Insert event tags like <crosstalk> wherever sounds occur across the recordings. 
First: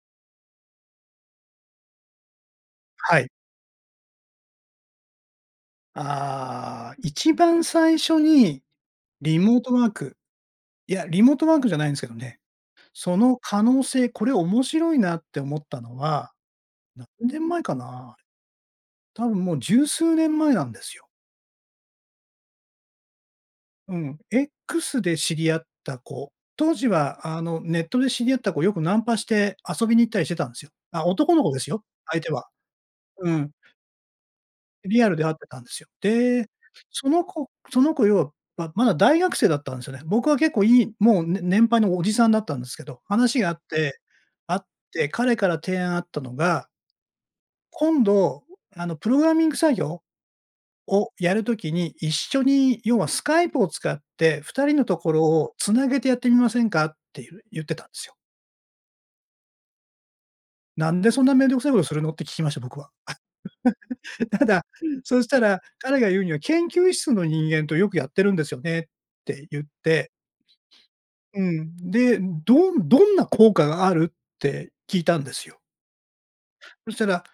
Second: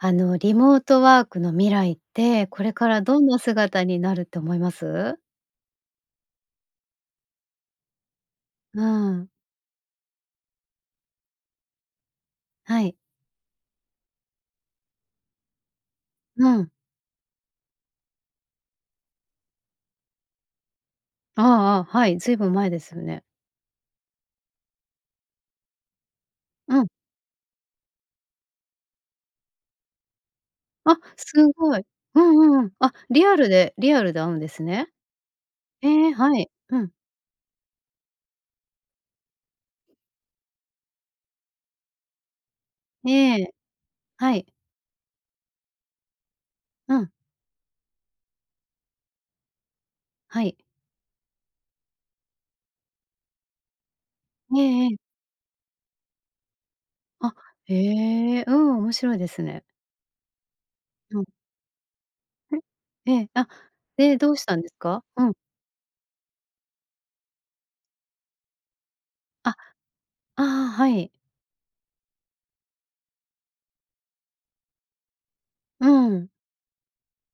あの、リモートワークの未来って、これからどはんい。な姿になるって思います？ああ、一番最初にうん。リモートワーク、いや、リモートワークじゃないんですけどね。はい。その可能性これ面白いなって思ったのは、うん。何年前かな。多分もう十数年前なんですよ。ああああ、はい。ずいぶん前ですね。うん。X で知り合った子、当う時ん。はあの、ネットで知り合った子よくナンパして遊びに行ったりしてたんですよ。あ、あ、す男の子ですごよ、い。相う手は。んうん。あ、リうアルん。でリアルで会うんですね。リアルで会ってたんですよ。ええ、はで、い。うん。その子その子要は、ままだ大学生だったんですよね。僕は結構いいもうね年配のおじさんだったんですけど、話えが合え、って、はい。会って彼から提案あったのがうん。今度、あのプログラミング作業はい。をやる時に、一緒に、要はスカイプを使って、え二人えのええ。ところを繋げてやってみませんか？ってあ、ゆ言っへてたんですよ。え。うん、面白いですね。「なんでふそんん。なめんどくさいことするの？」って聞きました、僕は。へ、ええ。あ、で、どう <chuckles> たしたんだ、ですか？そうしん。たら、彼が言うには「研究室の人間とよくやってるんですよね」ってあ、言って。ああ、はい。うん。で「どんどんな効果がある？」って聞いたんですよ。うん。そしたら、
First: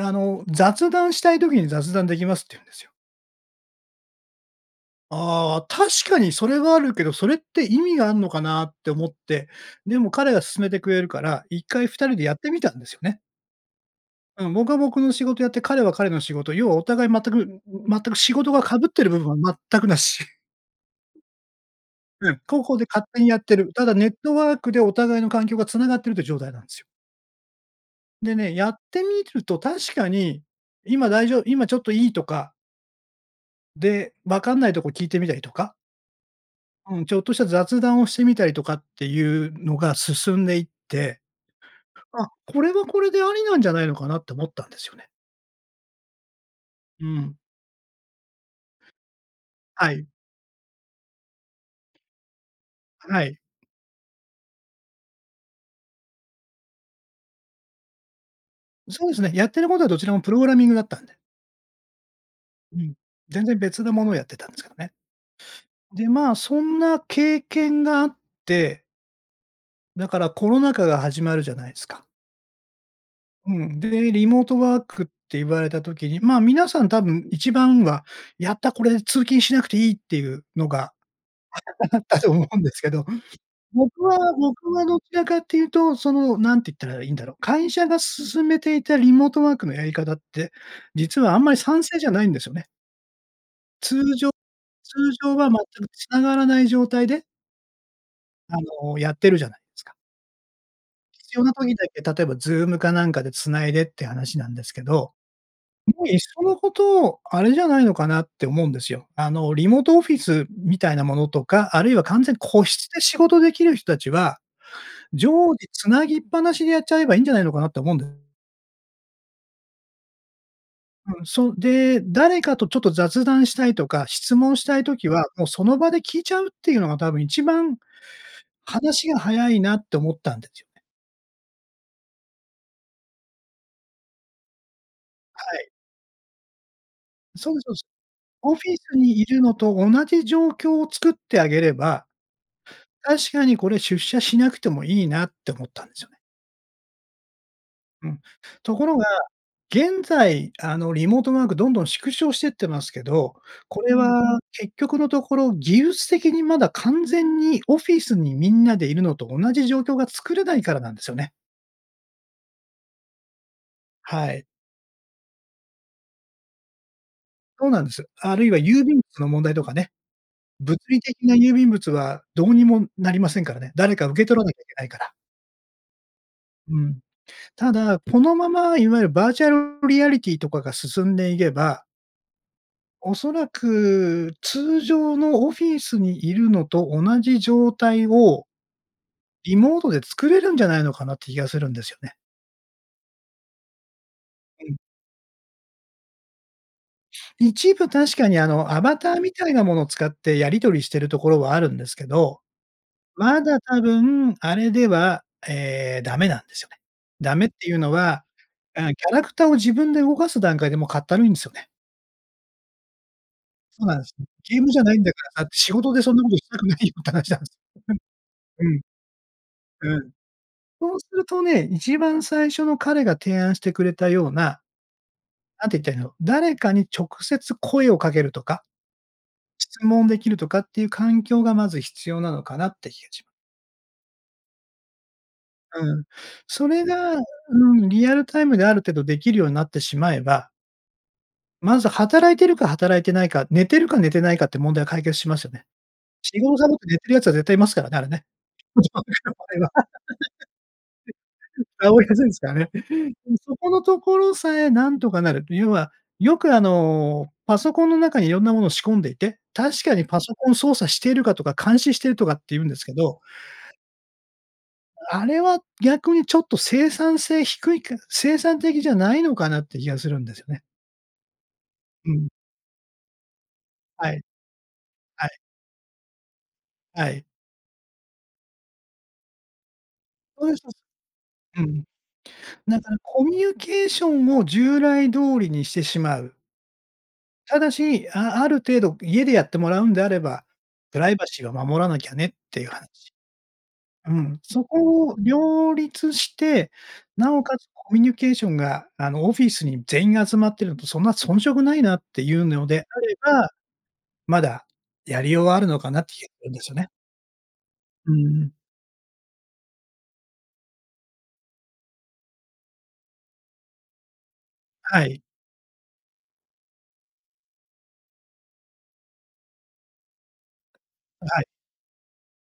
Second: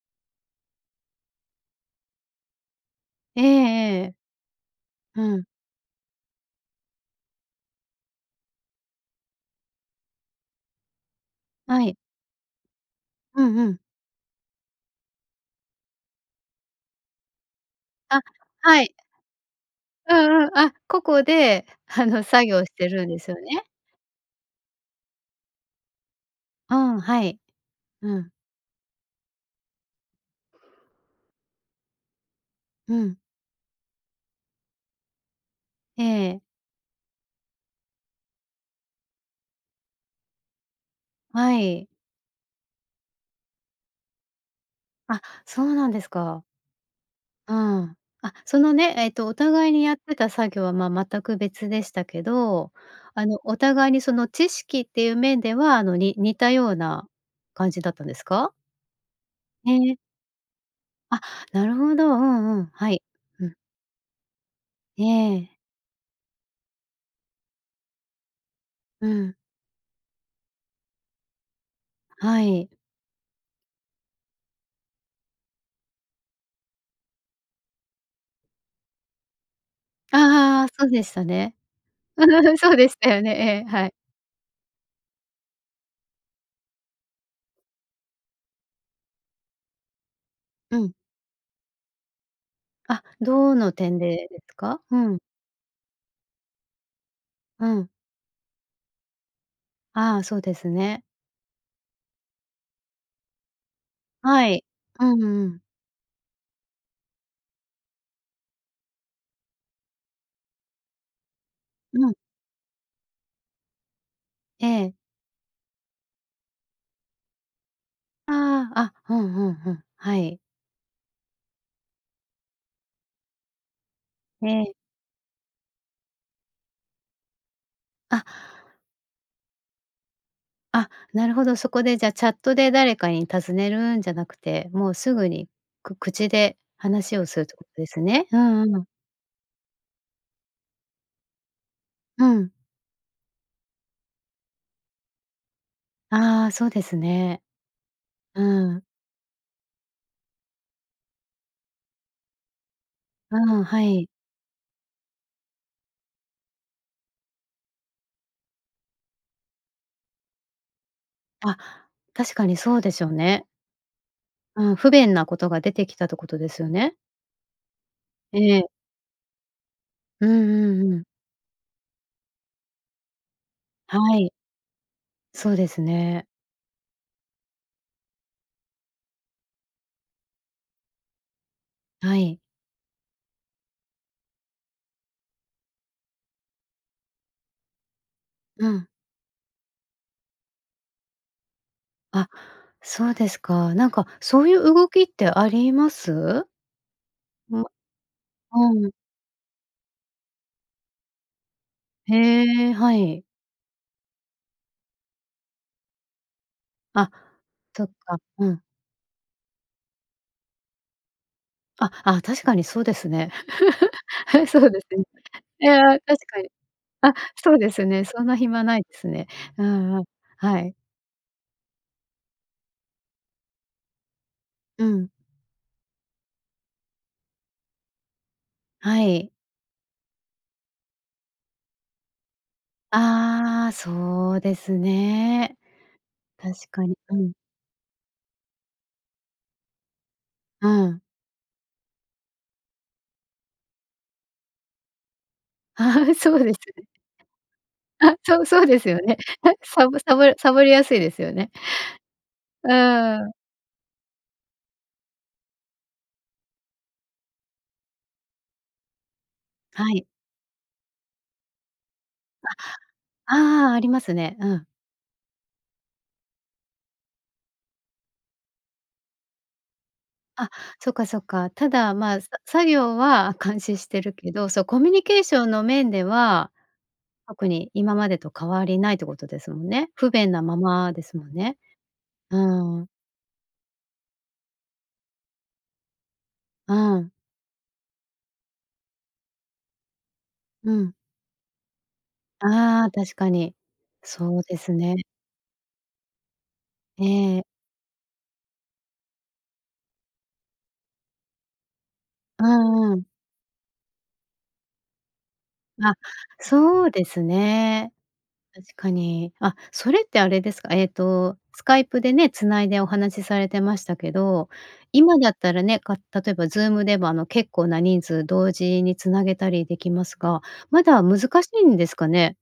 あの「雑談したい時に雑談出来ます」って言うんですよ。ええええ。うん。ああ、確かにそれはあるけど、それって意味があんのかなって思って、でも彼が勧めてくれるから、一は回い。2人でやってみたんですよね。うんうん。うん、僕は僕の仕事やって、彼は彼の仕事、要はお互い全く全くあ、仕事が被はっい。てる部分は全く無うし。んうん。あ、個々で、あのうん、作個業し々でてる勝んで手にすやよってね？る。ただネットワークでお互いの環境が繋がってるっていう状態なんでうすよ。ん、はい。うん。でね、やってみると確かに、今だいじょう今ちょっといい？とかうん。で、分かんないとこ聞いてみたりとか。ええ。うん、ちょっとした雑談をしてみたりとかっていうのが進んでいって、はい。あ、これはこれでありなんじゃないのかなって思ったんですよね。あ、そうなんですか。うん。うん。あ、そのね、えっとお互いにはやっい。てた作業は、まあ、全く別でしたけど、はあい。の、お互いにその知識っていう面では、あの、に似たような感じだったんですか？そうですね。やってるへことはどえ。ちらもプログラミングだったんで。あ、なるほど。うんうん。うはん。い、全うん。然別なものをやってたんですけどね。ええ。で、まあ、そんな経験があって。うん。だからコロナ禍が始まるじゃないすか。はい。うん。で、リモートワークって言われた時に、まあ、皆さん多分一番は「やった、これで通勤しなくていい」っていうあのあ、そうが、でしたね。あったあったと思う <giggles> んでそうすでけしど、たよね。ええ、はい。僕は僕はどちらかっていうと、そのなんて言ったらいいんだろう、会社が進めていたリモートワークのやり方って、うん。実はあんまり賛成じゃないんですよね。あ、どの通点で、常ですか？う通ん。常は全く繋がらない状態でうん。あのやってるじゃないですか。あ、そうですね。必要な時だけ、例えば Zoom かなんかで繋いでって話なはんでい。すけうど、んうん。もう一層の事、あれじゃないのかなって思うんですよ。あの、リモートオフィスみたいなものとか、あるいはうん。完全個室で仕事出来る人たちは、ええ。常時繋ぎっぱなしでやっちゃえばいいんじゃないのかなと思うんで。ああ。あ、ふんふんふん。はい。うん、そう。で、誰かとちょっと雑談したいとか質え問しえ。たい時は、もうその場で聞いちゃうっていうのが多分一番あ。話が早いなって思ったんですよね。あ、なるほど、そこでじゃあチャットで誰かに尋ねるんじゃなくて、もうすぐにはい。く口で話をするっそてうことそうす。ですね？うオフんィうん。スにいるのと同じ状況を作ってあげれば、うん。確かにこれ出社しなくてもいいなって思ったんですよね。ああ、そうですね。うん。うとん。ころが、現在あの、リモートワークどんどん縮小してってますけど、うん、こはれい。は結局のところ、技術的にまだ完全にオフィスにみんなでいるのと同じ状況が作れないからなんですよね。あ、確かにそうですよね。はい。うん、不便なことが出てきたってことですよね？そうなんです。あるいはええ。郵便物の問題とかね。うん物うんう理ん。的な郵便物はどうにもなりませんからね。誰はか受けい。取らなきゃいけないから。そうですね。うん。ただ、このままいわゆるバーチャルリアリティとかが進んでいげばはい。おそらく、通常のオフィスにいるのと同じ状態をうん。リモートで作れるんじゃないのかなって気がするんですよね。あ、そうですか。なんか、そういううん。動きってあります？あ、一部、確かにあの、アうん。バターみたいなものを使ってやり取りしてるところはあるんですけど、へえ、はい。まだ多分あれでは、ええ、ダメなんですよね。あ、ダメっていうそっのか、は、うん。あ、キャラクターを自分で動かす段階でもうかったるいんですよね。あ、あ、確かにそうですね。そうなん <laughs> です。あ、ゲーそムうじでゃすないんね。だから、だってい仕や、事確でそんなことかしに。たくないよってあ、話なんでそすうですね、そんな暇よ。ないですね。ああうん。うん。ああ、はい。そうするとね、1番最初の彼が提案してくれたような、うん。何て言ったらいいの、誰かに直接声をかけるとか、はい。質問できるとかっていう環境がまず必要なのかなって気がしまああ、そうですね。うん。確そかれに、が、うん。うん、リアルタイムである程度できるようになってしまえばうん。まず働いてるか働いてないか、寝てるか寝てないかって問題は解決しますよね。ああ、そう仕で事すサボっね。て寝てる奴は絶対いますからね、あれあ、ね。そう、そうでそすようね。へ、<unintelligible> の場合は。サボサボサボりやすいですよね。<laughs> サボりやすいすからうね。ん。そこのところさえなんとかなると、要は、よくあの、パソコンの中に色んなものを仕込んでいて、確はかにい。パソコン操作しているかとか監視してるとかっていうんですけどあ、ああ、ありますね。うん。あれは逆にちょっと生産性低いか、生産的じゃないのかなって気がするんですよあ、ね。そっかそっか。ただ、うまあ、ん。さ作業は監視してはるい。けど、そう、コミュニケーはシい。ョンの面でははい。特に今までと変わりないってことですもんね？不便なそういうま人です、まですもんね。うん。うだん。からコミュニケーションを従来通りにしてしまう。うん。ただし、あある程度家でやってもらうんであれば、うん。プライバシーを守らなきゃねっていうあ話。あ、確かに。うん。そうでそすね。こを両立して、なええ。おかつコミュニケーションが、あの、オフィスに全員が集まってるのとそんな遜色ないなっていううのでんうあん。れば、まだやりようはあるのかあ、なって気がするんですよそね。うですね。うん。確かに。あ、それってあれですか？えっと、スカイプでね、繋いでお話されてましたけど、は今い。だったらね、か例えばズームではあの、結構な人数同時に繋げたりできますが、まだ難あ、はい。しいんですかね？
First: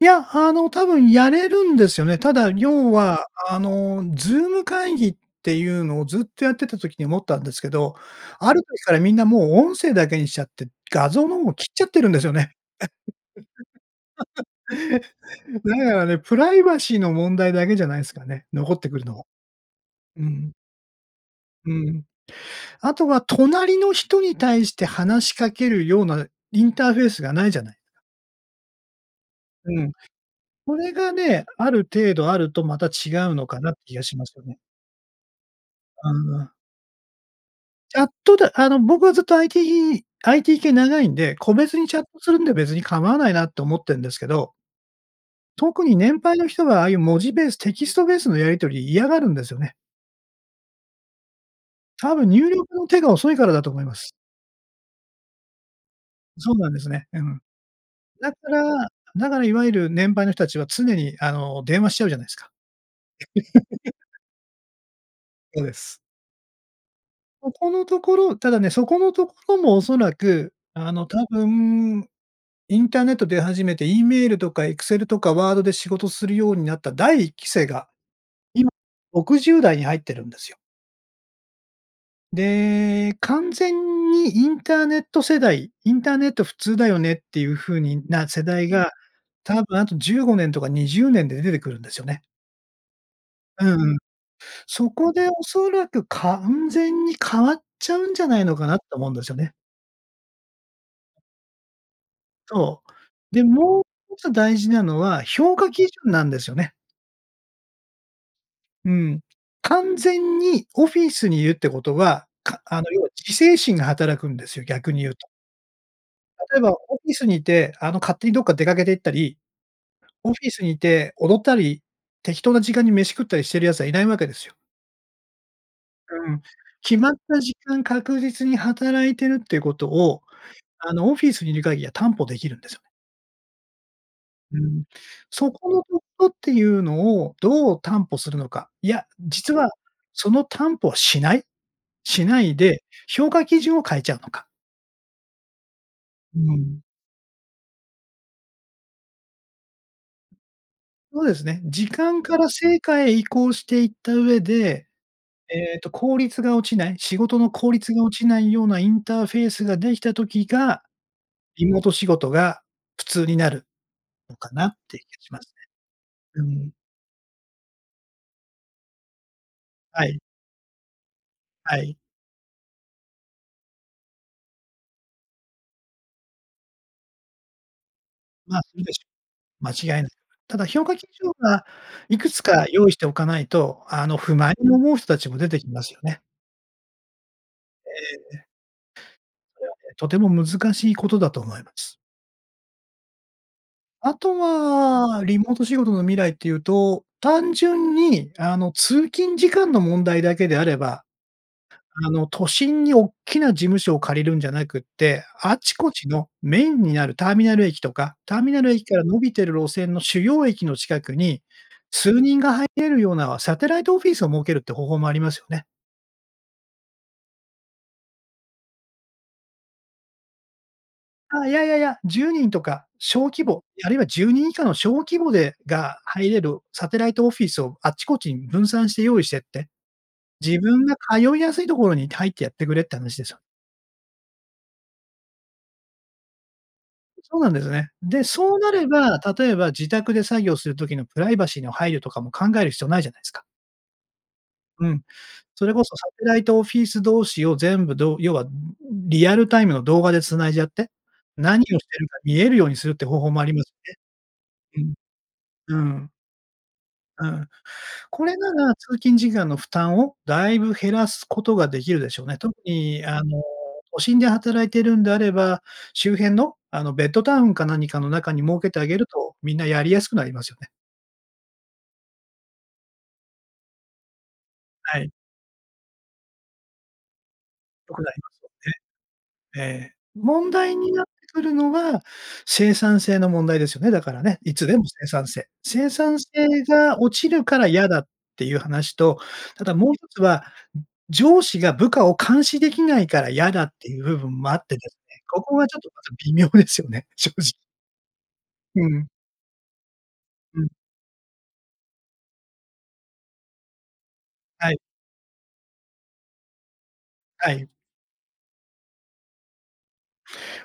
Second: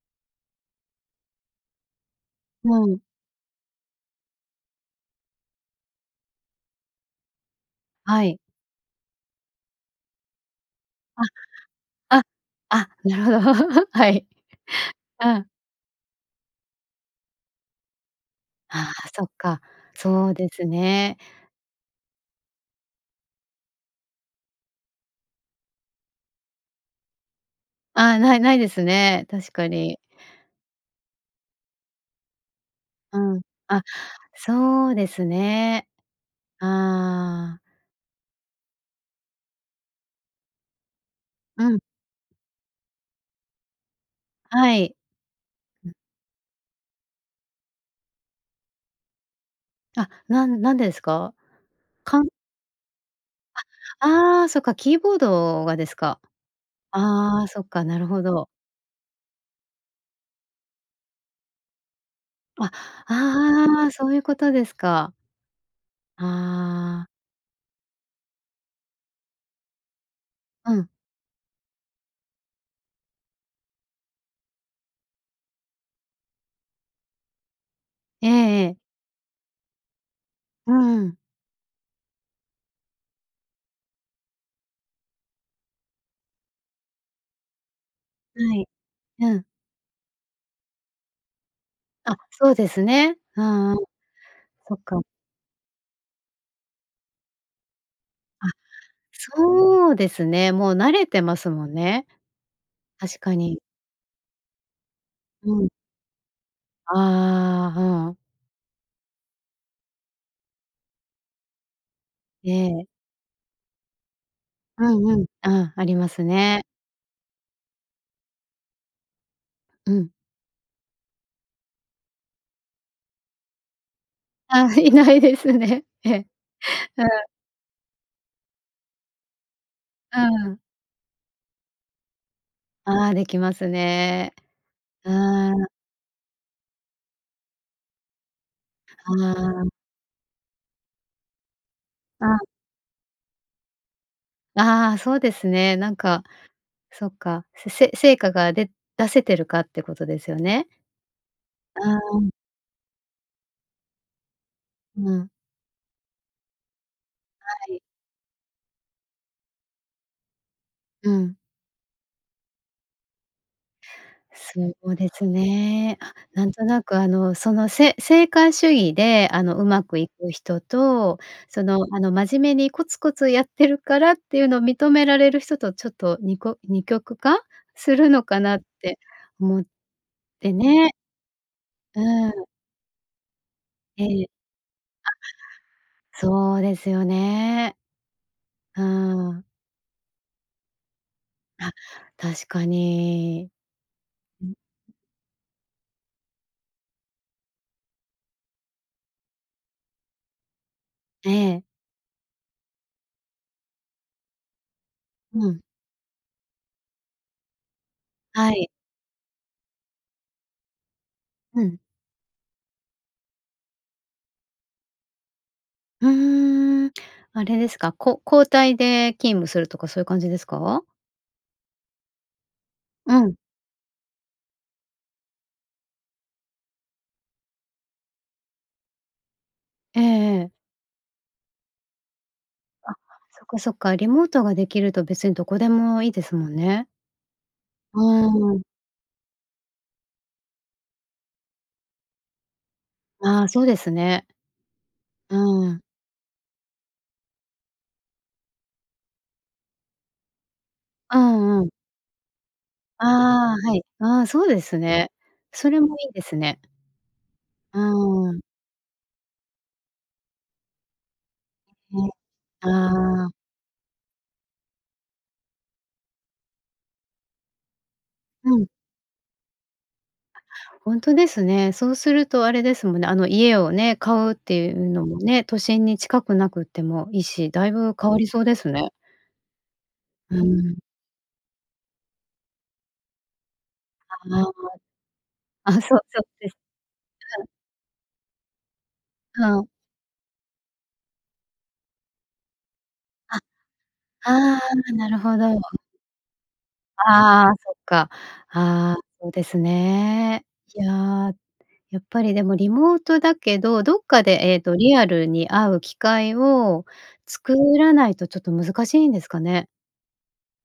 いや、あの多分やれるんですよね。ただう要ん。は、あの、ズーム会議っていうのをずっとやってた時に思ったんですけど、はい。ある時からみんなもう音声だけにしちゃって、画あ。像の方を切っちゃってるんであ、すよね。あ、なるほど、はい。<laughs> うん。だからね、プライバシーの問題だけじゃないすかね、残ってあくるあ、その。っか、うそうでん。すね。うん。あとは隣の人に対して話しかけるようなインターフェースがないじゃない？ああ、ないないですね、確かうん。に。それがね、ある程度あると、また違ううん。のかなってあ、気がしますよね。そうですね。ああ。ああ。チャットであの僕はずっと IT IT 系長いんで、個う別ん。にチャットするんで別に構わないなって思ってんですけど。はい。特う。に年配の人が、ああいう文字ベース、テキストベースのやり取り嫌がるんですよね。あ、なん何でですか？多かん分、入力の手が遅いからだと思いまあ。す。ああ、そっか、キーボードがですか。そうなんですね。え、うん。ああ、そっか、なるほだかど。らだからいわゆる年配の人たちは常にあの電話しちゃうじゃないですか？あ、ああ、そう <laughs> いうことですか。そうです。ああ。そこのところただね、そこのところも恐らく、うん。あの多分、インターネット出始めて、E メールとかエクセルとかワードで仕事するようになった第1期生が、えええ今え。60代に入ってるんですよ。うん。で、完全にインターネット世代、インターネット普通だよねっていう風にな、は世代い。が、うん。多分あと15年とか20年で出てくるんですよあ、ね。そうですね。ううんうん。ーん。そっそか。こで恐らく完全に変わっちゃうんじゃないあ、のかな、と思うんですよね。そうですね。もう慣れてますもんね。そ確う。かで、に。もう一つ大事なのは、う評ん。価基準なんですよね。ああ、ふん。うん。完全にオフィスに居るってことは、かあええ。の要は自制心が働くんですよ、う逆に言んううと。ん。あ、あります例えね。ばオフィスにいて、あの勝手にどっか出かけて行ったり、うん。オフィスに居て踊ったり、適当な時間に飯食ったりしてる奴は居ないわけですよ。あ、居ないですね。え。うん。決はまっあ。た時間、確実に働いてるっていうことうを、ん。あのオフィスに居る限りは担保出来るんですよ。ああ、出来ますね。うん。うそーん。このところっていうのを、どう担保するのか。いや、あ実あ。は、その担保はしないしうん。ないで、評価基準を変えちゃうのか。ああ、そうですね。なんか、うん。そっか。せせ成果が、で出せてるかってことですよね。そうですね。時あ間あ。から成果へ移行していった上で、うん。えっと効率が落ちない仕事の効はい。率が落ちないようなインターフェースができた時が、うん。リモート仕事が普通になるのかなっそうて気がですしますね。あ、ね。うなんとん。なく、あの、その、せ成果主義で、あの上手くはいい。く人と、そはのい。あの真面目にコツコツやってるからっていうのを認められる人とちょっと、にこ二極化するのかなま、っそうでてしょ。思っ間違いない。てただ評ね。価基準は、ういくつん。か用意しておかないと、あのええ。不満に思う人たちも出てきますよあ、ね。そうですよね。ええ。うーん。これはね、とても難しいことだと思いまあ、す。確かに。あとうん。は、リモート仕事の未来っていうと、単純に、あの通勤時間の問題だけであれば、ええ。あの都心におっきな事務所を借りるんじゃなくって、うあん。ちこちのメインになるターミナル駅とか、ターはミナい。ル駅から伸びてる路線の主要駅の近くに、うん。数人が入れるようなサテライトオフィスを設けるって方法もありますよね。うーん、あれですか、こ交代で勤務するとかそういう感じですか？あ、いやいやいや、10人とか、う小ん。規模、あるいは10人以下の小規模でが入れるサテライトオフィスをあっちこちに分散して用意してって、ええええ。自分が通いやすいところにいて入ってやってくれっあ、て話ですよ。そっかそっか。リモートができると別にどこでもいいですもんね。そうなんですね。うで、ーそうん。なれば、例えば自宅で作業する時のプライバシーの配慮とかも考える必要ないじゃないですあか。あ、そうですね。うん。そうれん。こそサテライトオフィス同士を全部どう要はリアルタイムの動画で繋いじゃって、う何んうん。をしてるか見えるようにするって方法もありあまあ、すはい。あ、そうですよね。ね。そうれん。もうーいん。いですね。うん。こうれーん。なら通勤事業の負担をだいぶ減らすことができるうでしょうね。特にあん、ああ。の、都心で働いているんであれば、周辺の、あの、ベッドタウンか何かの中にう設ん。けてあげると、みんなやりやすくなりますよね。ほんとですね。そうするとあれですもんね、あの、家をね、買うっていうはのい。もね、都心に近くなくってもいいし、だいぼぶく変がわり今そうそですね。うね。ええ。うー問題ん。になってくるのは、生産性の問題ですよね、だかあ、らね、あいつでも生産性。あ。あ、そう、生そ産う性です。が落ちうるん。から嫌だっていう話と、うたん。だもう一つは、上司が部下を監視できないからあ、嫌だっていう部分もああっあ、てですななるね、ほここど。はちょっとまた微妙ですよね、<chuckles> しょうあじあ、そっか。うあ、ん。そうですね。うん。いや、やっぱりでもリモートだけど、どっかで、えっはと、い。リアルに会う機会をは作い。らないとちょっと難しいんですかね。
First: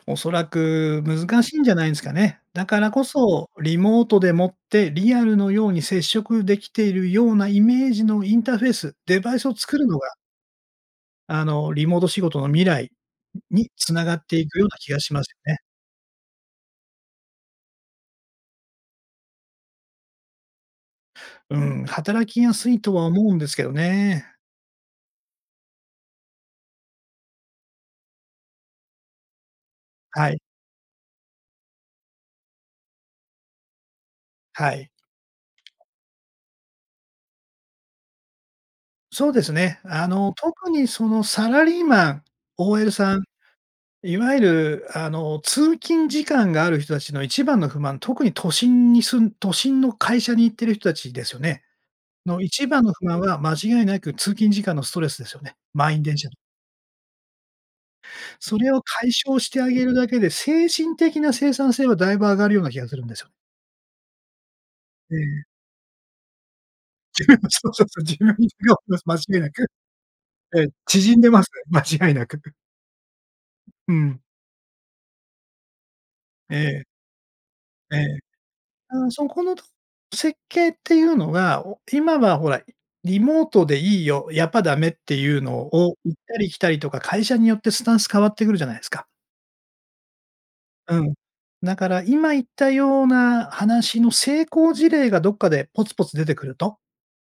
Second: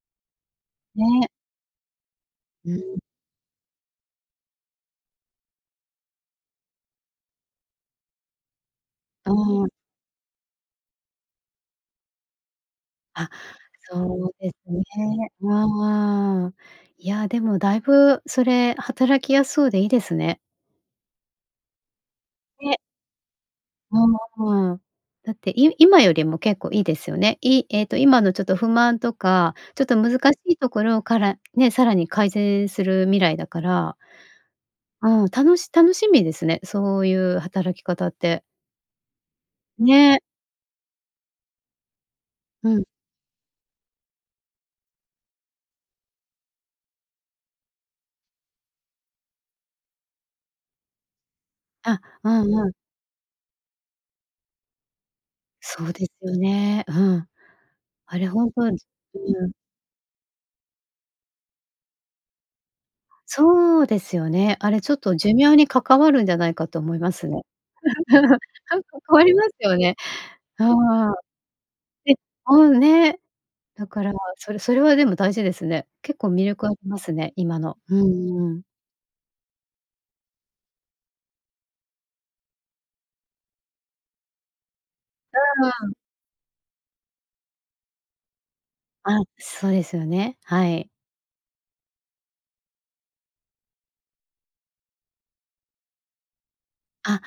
恐らくね。難しいんじゃないんすかね。だうからん。こそ、リモートでもって、リアルのように接触出来ているようなイメージのインターフェース、デあバイスをあ。作るのがあのリモート仕事の未来、あ、に繋がっそうていですくようなね。気がしますよね。ああ、いや、でもだいぶそれ働きやすそうでいいですね。うん、働きやすね。いとは思うんですけどね。うーん。だってい今よりも結構いいですよね。いえっと今のちょっと不満とか、ちょっと難はしい。いところからね、さらに改善する未来だから。はい。うん、たのし楽しみですね、そういう働き方って。そうですね。あね。の、特にそのサラリーマン、うん。OL さん、いわゆる、あの通勤時間がある人たちの一番の不満、特に都心に住ん都心の会社に行ってる人たちですよね。あ、うの、う一ん。番の不満は、間違いなく通勤時間のストレスですよね。そう満員で電車すの。ね、うん。あれ本そ当れにを解消うしん。てあげるだけで、精神的な生産性はだいぶ上がるような気がするんですよ。そうですよね。あれちょっえと寿え。命に関わるんじゃないかと思いま寿す命ね。そうそうそう、寿命 <laughs> に <unintelligible> かん関間わり違いまなすく。よね。えあえ、あ縮んでます、間違いで、なく。<laughs> もうね、だうから、ん。それそれはでも大事ですね。結構魅え力ありえ。ますね、今の。うええ。んうん。あ、そこのと設計っていうのは、お今はほら、リモートでいいよ、やっぱダメっていううのーん。を、行ったり来たりとか、会社によってスタンス変わってくるじゃないすか。あ、そうですよね、はい。うん。だから今言ったような話の成功事例がどっかでポツポツ出てくるとあ、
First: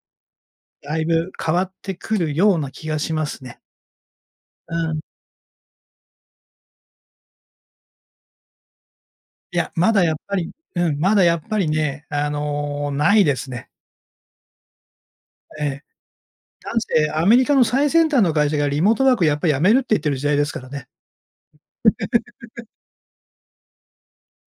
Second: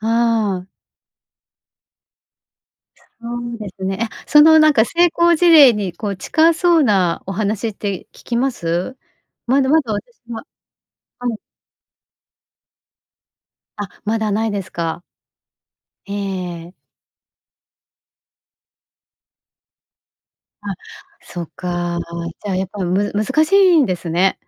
ああ。だいぶ変わってくるような気がしまそすうね。ですね。え、そのなんかうん。成功事例にこう近そうなお話って聞きます？いまだや、ままだだやっ私ぱもりうん、まだはやい。っぱりね、あの、ないですね。あ、まだないですか。ええ。えなえ。んせアメリカの最先端の会社がリモートワークやっぱ止めるって言ってる時代ですからあ、ね。そっか。じゃあや <laughs> っぱむず難しいんですね。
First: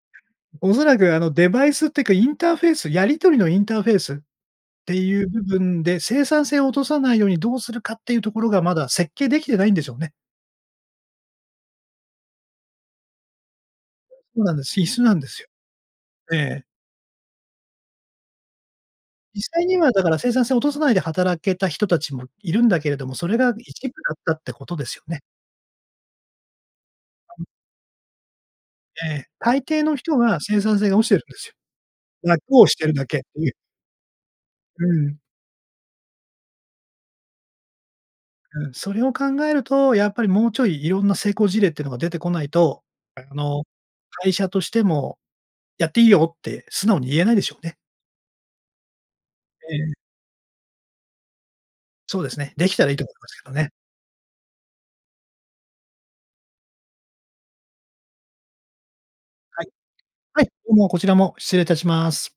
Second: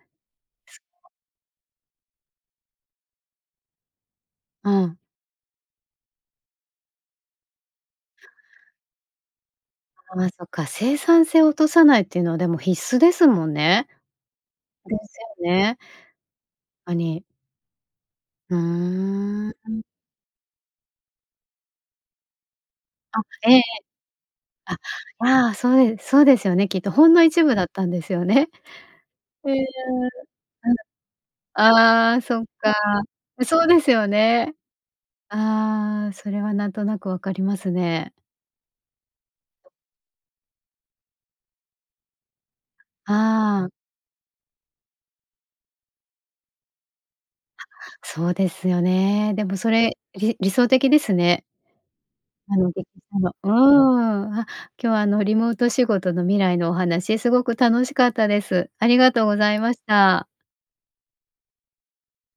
恐ら <unintelligible> くあのデバイスってか、インターフェースやり取りのインターフェースっうてん。いう部分で、生産性を落とさないようにどうするかっていうところがまだ設計出来てないんでしょうね。ああそっか、生産性を落とさないっていうのはでも必須ですもんね。そうなんです。で必須なすんですよよ。ね。ええ。あに。ふ実ー際にん。はだから生産性を落とさないで働けた人たちも居るんだけれども、あ、それがええ。一部だったってことあ、ですよね。ああそうでそうですよね、きっとほんの一 <unintelligible> 部だったんですよね。ええ、え大え。抵の人が生うん。産性が落ちてるんですよ。ああ、そ楽っをか。してるだけってえ、いう。そうですよね。うん。ああ、それはなんとなく分かりますね。うん。それを考えると、やっぱりもうちょい色んな成功事例っていうのが出てこないと、ああの、あ。会社としても、やっていいよって素直に言えないでしょあ、うね。そうですよね。でもそええ。れ、り理想的ですね。そうですね。出来たらいいと思いま <unintelligible> すけうん、あ、どね。今日はあのリモート仕事の未来のお話、すごく楽しかったです。ありがとうございはい。ました。はい、どうもこちらも、失礼いたします。